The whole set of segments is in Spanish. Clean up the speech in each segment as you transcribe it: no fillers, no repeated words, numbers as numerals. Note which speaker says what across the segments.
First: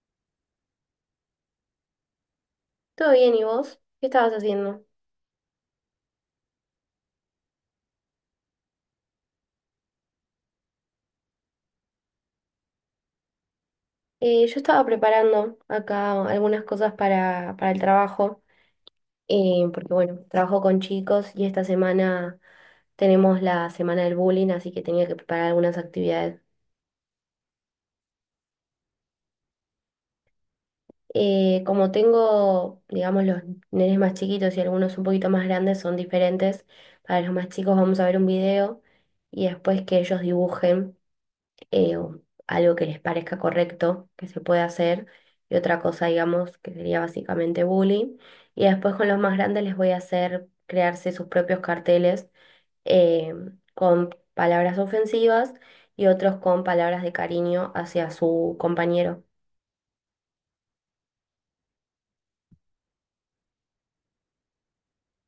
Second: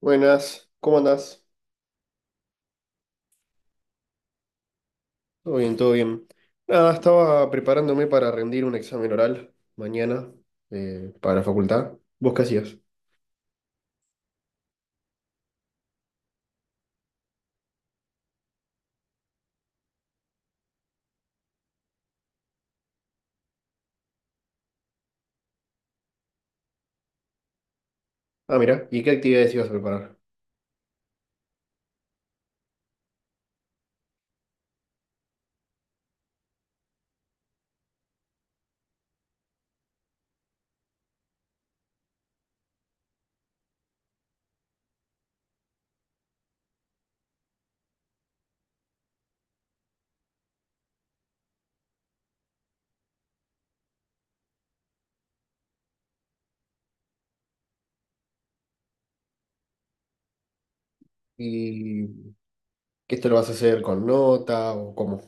Speaker 1: Buenas, ¿cómo andás?
Speaker 2: Todo bien, ¿y vos? ¿Qué estabas haciendo?
Speaker 1: Todo bien, todo bien. Nada, estaba preparándome para rendir un examen oral mañana para la facultad. ¿Vos qué hacías?
Speaker 2: Yo estaba preparando acá algunas cosas para el trabajo, porque bueno, trabajo con chicos y esta semana tenemos la semana del bullying, así que tenía que preparar algunas actividades.
Speaker 1: Ah, mira, ¿y qué actividades ibas a preparar?
Speaker 2: Como tengo, digamos, los nenes más chiquitos y algunos un poquito más grandes son diferentes, para los más chicos vamos a ver un video y después que ellos dibujen. O algo que les parezca correcto que se pueda hacer, y otra cosa, digamos, que sería básicamente bullying. Y después con los más grandes les voy a hacer crearse sus propios carteles eh, con palabras ofensivas y otros con palabras de cariño hacia su compañero.
Speaker 1: ¿Y qué esto lo vas a hacer con nota o cómo?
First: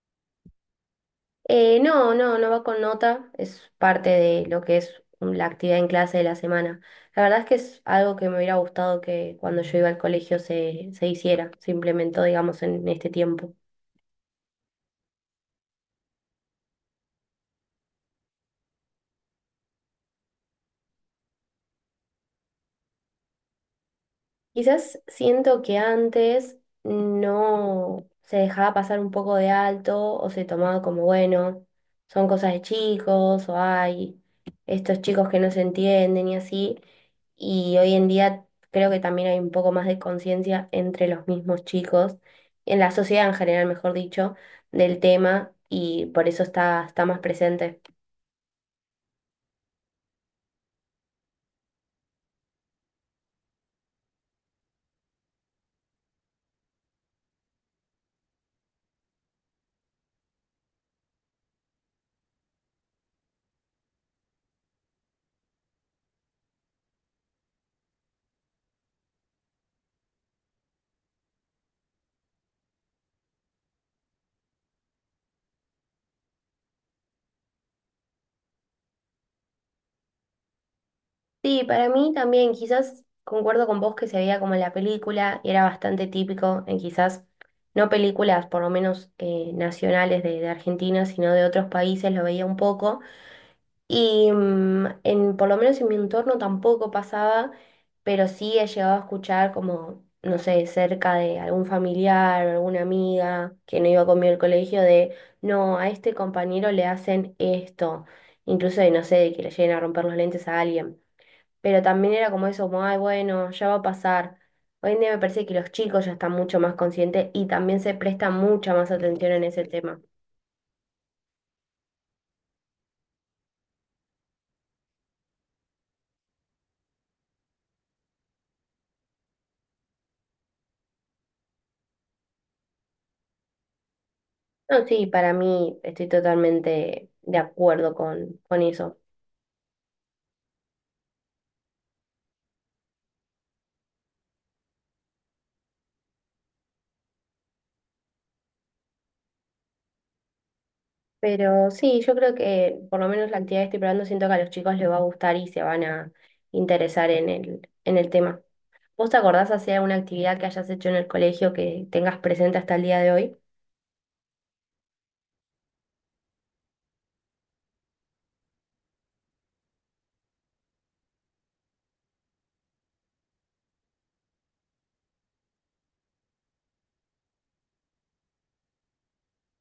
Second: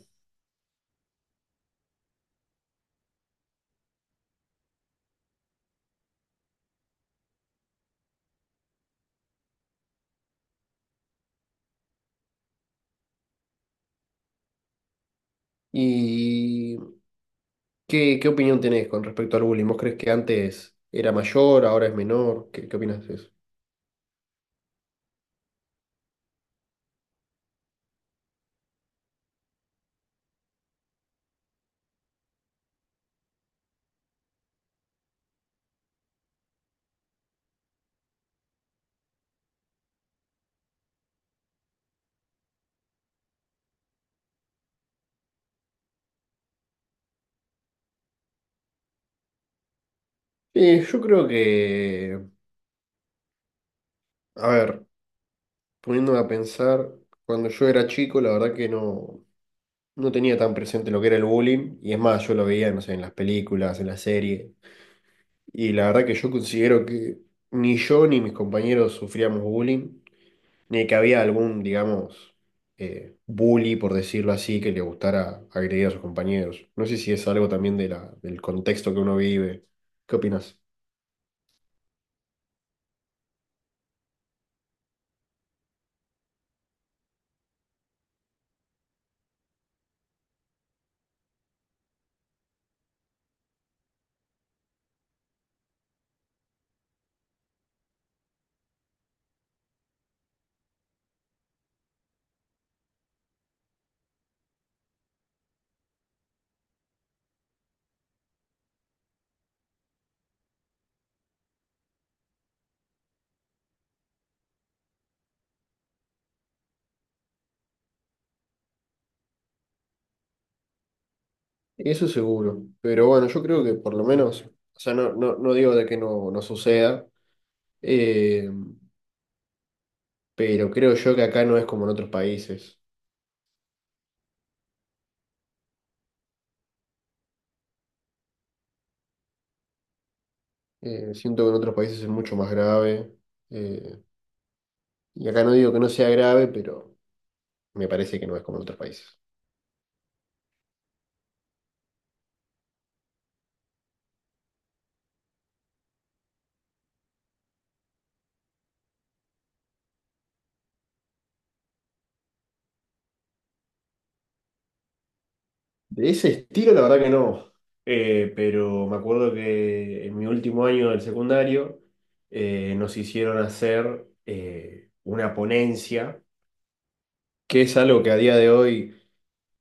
Speaker 2: No, no, no va con nota, es parte de lo que es la actividad en clase de la semana. La verdad es que es algo que me hubiera gustado que cuando yo iba al colegio se hiciera, se implementó, digamos, en este tiempo.
Speaker 1: ¿Y qué opinión tenés con respecto al bullying? ¿Vos crees que antes era mayor, ahora es menor? ¿Qué opinás de eso?
Speaker 2: Quizás siento que antes no se dejaba pasar un poco de alto o se tomaba como, bueno, son cosas de chicos o hay estos chicos que no se entienden y así. Y hoy en día creo que también hay un poco más de conciencia entre los mismos chicos, en la sociedad en general, mejor dicho, del tema y por eso está más presente.
Speaker 1: Sí, yo creo que, a ver. Poniéndome a pensar, cuando yo era chico, la verdad que no tenía tan presente lo que era el bullying, y es más, yo lo veía, no sé, en las películas, en las series, y la verdad que yo considero que ni yo ni mis compañeros sufríamos bullying, ni que había algún, digamos, bully, por decirlo así, que le gustara agredir a sus compañeros. No sé si es algo también de del contexto que uno vive. ¿Qué opinas?
Speaker 2: Sí, para mí también, quizás concuerdo con vos que se veía como en la película y era bastante típico en quizás, no películas por lo menos nacionales de Argentina, sino de otros países, lo veía un poco. Y por lo menos en mi entorno tampoco pasaba, pero sí he llegado a escuchar como, no sé, cerca de algún familiar o alguna amiga que no iba conmigo al colegio de, no, a este compañero le hacen esto, incluso de, no sé, de que le lleguen a romper los lentes a alguien pero también era como eso, como, ay, bueno, ya va a pasar. Hoy en día me parece que los chicos ya están mucho más conscientes y también se presta mucha más atención en ese tema.
Speaker 1: Eso seguro, pero bueno, yo creo que por lo menos, o sea, no, no, no digo de que no, no suceda. Eh, pero creo yo que acá no es como en otros países.
Speaker 2: No, sí, para mí estoy totalmente de acuerdo con eso.
Speaker 1: Siento que en otros países es mucho más grave. eh, y acá no digo que no sea grave, pero me parece que no es como en otros países.
Speaker 2: Pero sí, yo creo que por lo menos la actividad que estoy probando siento que a los chicos les va a gustar y se van a interesar en en el tema. ¿Vos te acordás hacer alguna actividad que hayas hecho en el colegio que tengas presente hasta el día de hoy?
Speaker 1: De ese estilo, la verdad que no. Pero me acuerdo que en mi último año del secundario nos hicieron hacer una ponencia, que es algo que a día de hoy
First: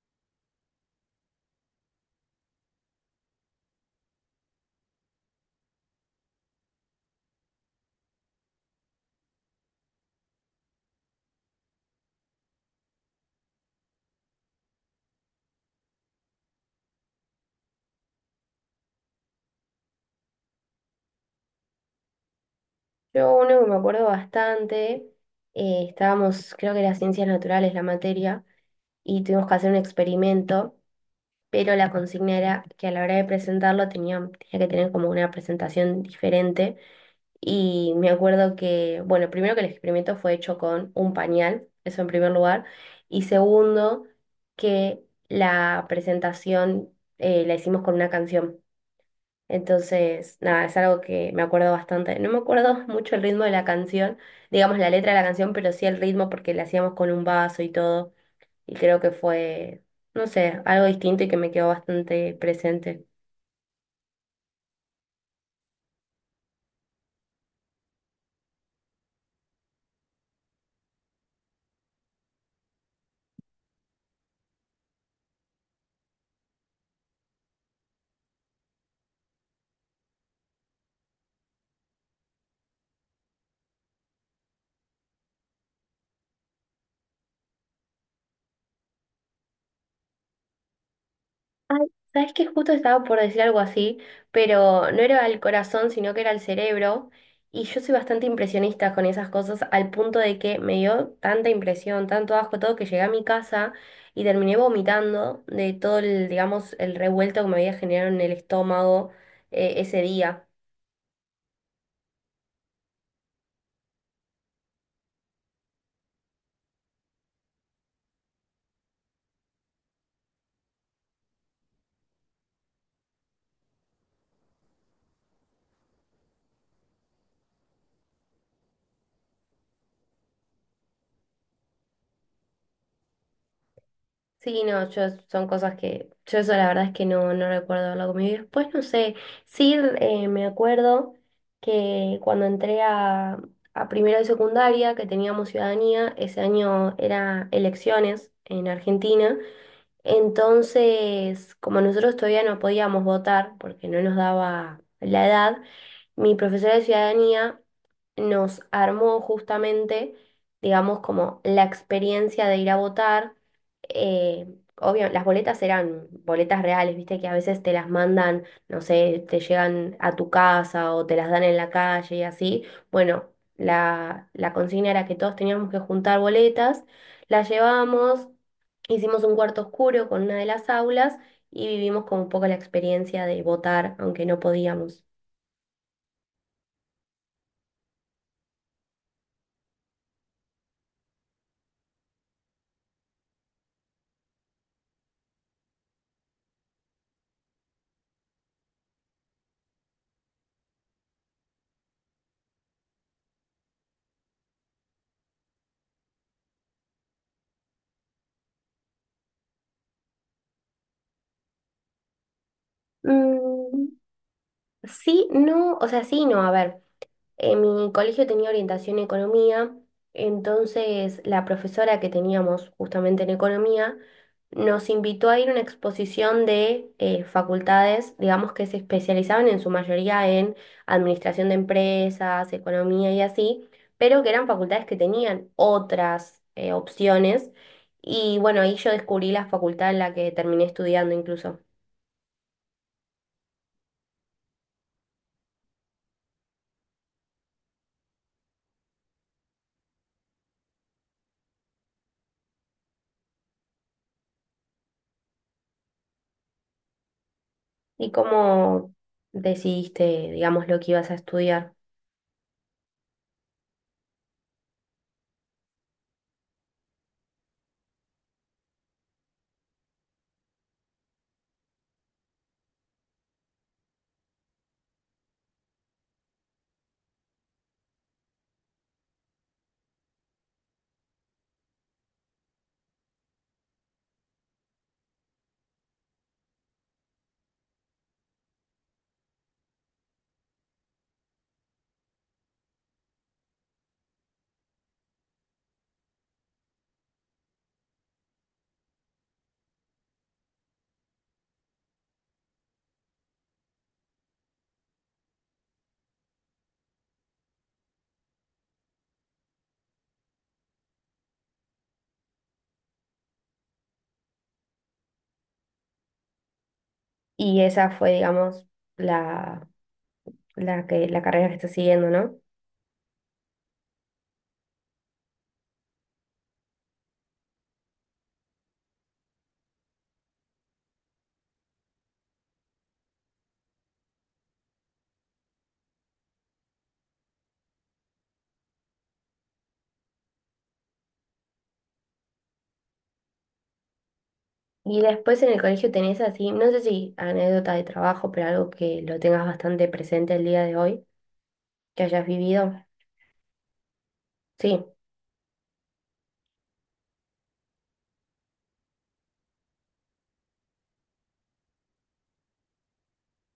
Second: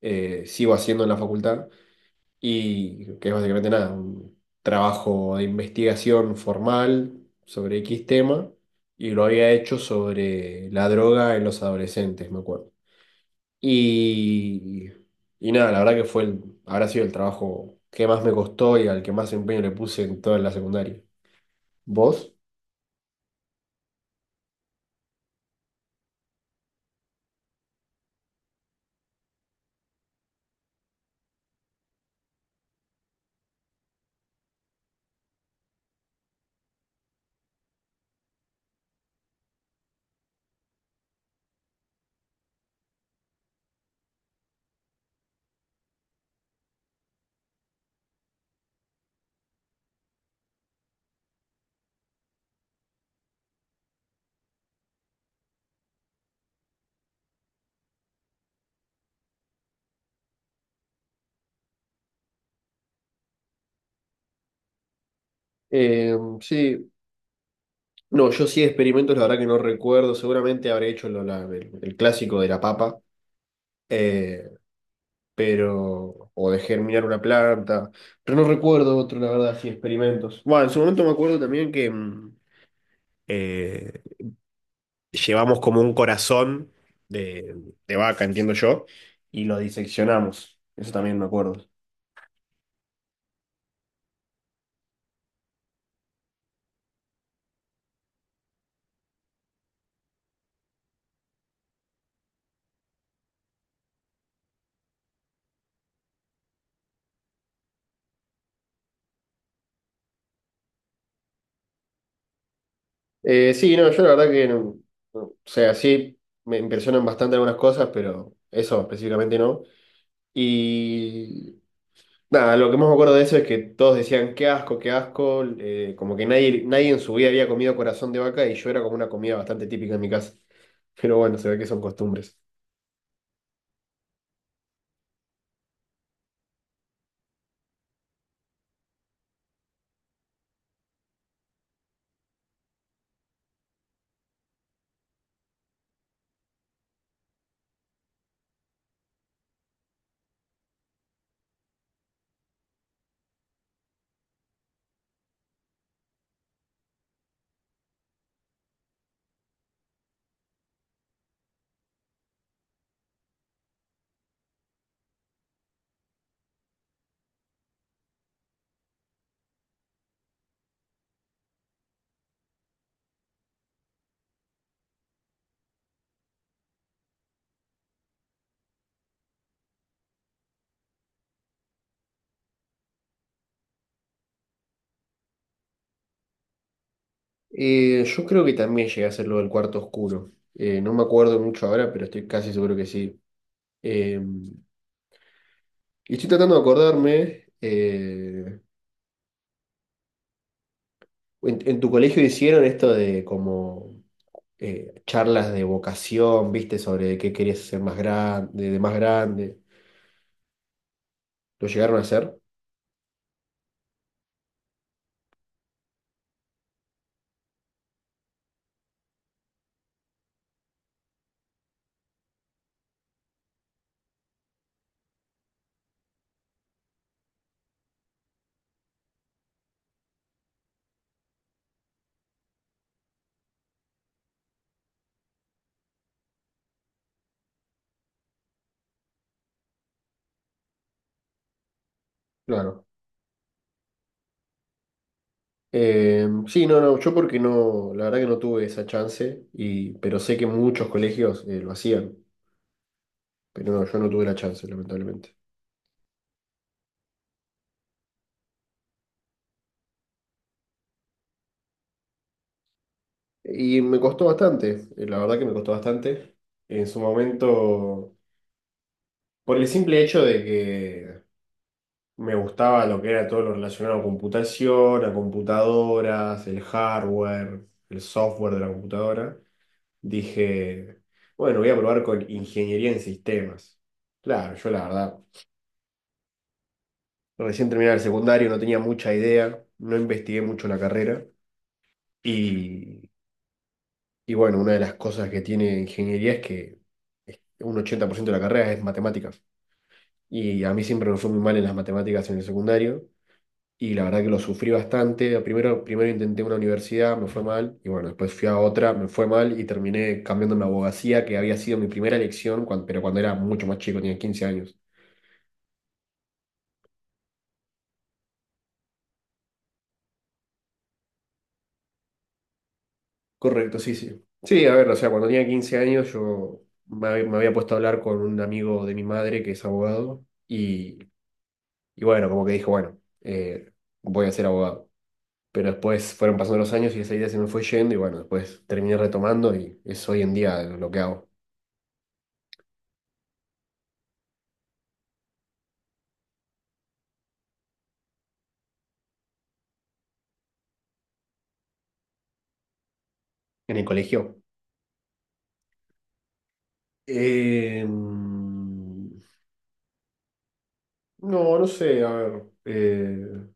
Speaker 1: sigo haciendo en la facultad y que es básicamente nada, un trabajo de investigación formal sobre X tema, y lo había hecho sobre la droga en los adolescentes, me acuerdo. Y, y nada, la verdad que fue el, habrá sido el trabajo que más me costó y al que más empeño le puse en toda la secundaria. ¿Vos?
Speaker 2: Yo uno que me acuerdo bastante, estábamos, creo que era ciencias naturales la materia, y tuvimos que hacer un experimento, pero la consigna era que a la hora de presentarlo tenía que tener como una presentación diferente. Y me acuerdo que, bueno, primero que el experimento fue hecho con un pañal, eso en primer lugar, y segundo que la presentación la hicimos con una canción. Entonces, nada, es algo que me acuerdo bastante. No me acuerdo mucho el ritmo de la canción, digamos la letra de la canción, pero sí el ritmo porque la hacíamos con un vaso y todo. Y creo que fue, no sé, algo distinto y que me quedó bastante presente.
Speaker 1: Eh, sí, no, yo sí experimentos, la verdad que no recuerdo, seguramente habré hecho el clásico de la papa. Eh, pero, o de germinar una planta, pero no recuerdo otro, la verdad, así experimentos. Bueno, en su momento me acuerdo también que eh, llevamos como un corazón de, de vaca, entiendo yo, y lo diseccionamos, eso también me acuerdo.
Speaker 2: Ay, sabes que justo estaba por decir algo así, pero no era al corazón, sino que era al cerebro. Y yo soy bastante impresionista con esas cosas, al punto de que me dio tanta impresión, tanto asco todo, que llegué a mi casa y terminé vomitando de todo el, digamos, el revuelto que me había generado en el estómago ese día.
Speaker 1: Sí, no, yo la verdad que, no, o sea, sí, me impresionan bastante algunas cosas, pero eso específicamente no. Y nada, lo que más me acuerdo de eso es que todos decían, qué asco, como que nadie en su vida había comido corazón de vaca y yo era como una comida bastante típica en mi casa. Pero bueno, se ve que son costumbres.
Speaker 2: Sí, no, yo son cosas que yo eso la verdad es que no, no recuerdo haberlo comido. Después, no sé, sí me acuerdo que cuando entré a primero de secundaria, que teníamos ciudadanía, ese año era elecciones en Argentina entonces, como nosotros todavía no podíamos votar porque no nos daba la edad, mi profesora de ciudadanía nos armó justamente, digamos, como la experiencia de ir a votar. Eh, Obvio, las boletas eran boletas reales, viste que a veces te las mandan, no sé, te llegan a tu casa o te las dan en la calle y así. Bueno, la consigna era que todos teníamos que juntar boletas, las llevábamos. Hicimos un cuarto oscuro con una de las aulas y vivimos como un poco la experiencia de votar, aunque no podíamos.
Speaker 1: Yo creo que también llegué a hacer lo del cuarto oscuro. No me acuerdo mucho ahora, pero estoy casi seguro que sí. Eh, y estoy tratando de acordarme, en tu colegio hicieron esto de como charlas de vocación, viste, sobre qué querías ser más grande, de más grande. ¿Lo llegaron a hacer?
Speaker 2: Mm, sí, no, o sea, sí, no, a ver. En mi colegio tenía orientación en economía, entonces la profesora que teníamos justamente en economía nos invitó a ir a una exposición de facultades, digamos que se especializaban en su mayoría en administración de empresas, economía y así, pero que eran facultades que tenían otras opciones. Y bueno, ahí yo descubrí la facultad en la que terminé estudiando incluso.
Speaker 1: Claro. Sí, no, no, yo porque no, la verdad que no tuve esa chance, pero sé que muchos colegios lo hacían, pero no, yo no tuve la chance, lamentablemente.
Speaker 2: ¿Y cómo decidiste, digamos, lo que ibas a estudiar?
Speaker 1: Y me costó bastante, la verdad que me costó bastante. En su momento, por el simple hecho de que me gustaba lo que era todo lo relacionado a computación, a computadoras, el hardware, el software de la computadora, dije, bueno, voy a probar con ingeniería en sistemas. Claro, yo la verdad. Recién terminé el secundario, no tenía mucha idea, no investigué mucho la carrera. Y, y bueno, una de las cosas que tiene ingeniería es que un 80% de la carrera es matemáticas. Y a mí siempre me fue muy mal en las matemáticas en el secundario. Y la verdad que lo sufrí bastante. Primero, primero intenté una universidad, me fue mal. Y bueno, después fui a otra, me fue mal. Y terminé cambiándome a abogacía, que había sido mi primera elección, pero cuando era mucho más chico, tenía 15 años.
Speaker 2: Y esa fue, digamos, la, la carrera que estás siguiendo, ¿no?
Speaker 1: Correcto, sí, sí. Sí, a ver, o sea, cuando tenía 15 años yo me había puesto a hablar con un amigo de mi madre que es abogado y bueno, como que dijo, bueno, voy a ser abogado. Pero después fueron pasando los años y esa idea se me fue yendo y bueno, después terminé retomando y es hoy en día lo que hago
Speaker 2: Y después en el colegio tenés así, no sé si anécdota de trabajo, pero algo que lo tengas bastante presente el día de hoy, que hayas vivido.
Speaker 1: en el colegio.
Speaker 2: Sí.
Speaker 1: No, no sé, a ver.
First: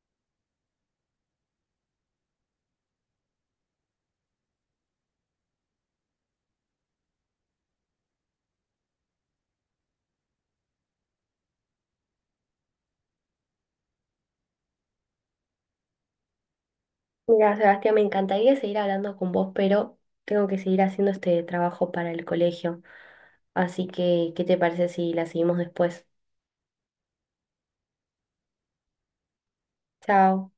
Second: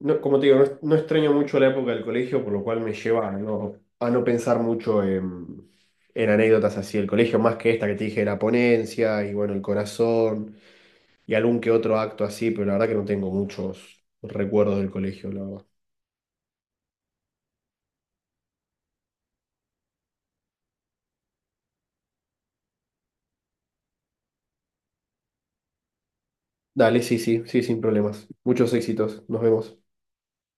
Speaker 1: No, como te digo, no extraño mucho la época del colegio, por lo cual me lleva a no pensar mucho en, anécdotas así del colegio, más que esta que te dije de la ponencia y bueno, el corazón y algún que otro acto así, pero la verdad que no tengo muchos recuerdos del colegio, la verdad.
Speaker 2: Mira, Sebastián, me encantaría seguir hablando con vos, pero tengo que seguir haciendo este trabajo para el colegio. Así que, ¿qué te parece si la seguimos después?
Speaker 1: Dale, sí, sí, sí, sin problemas. Muchos éxitos. Nos vemos.
Speaker 2: Chao.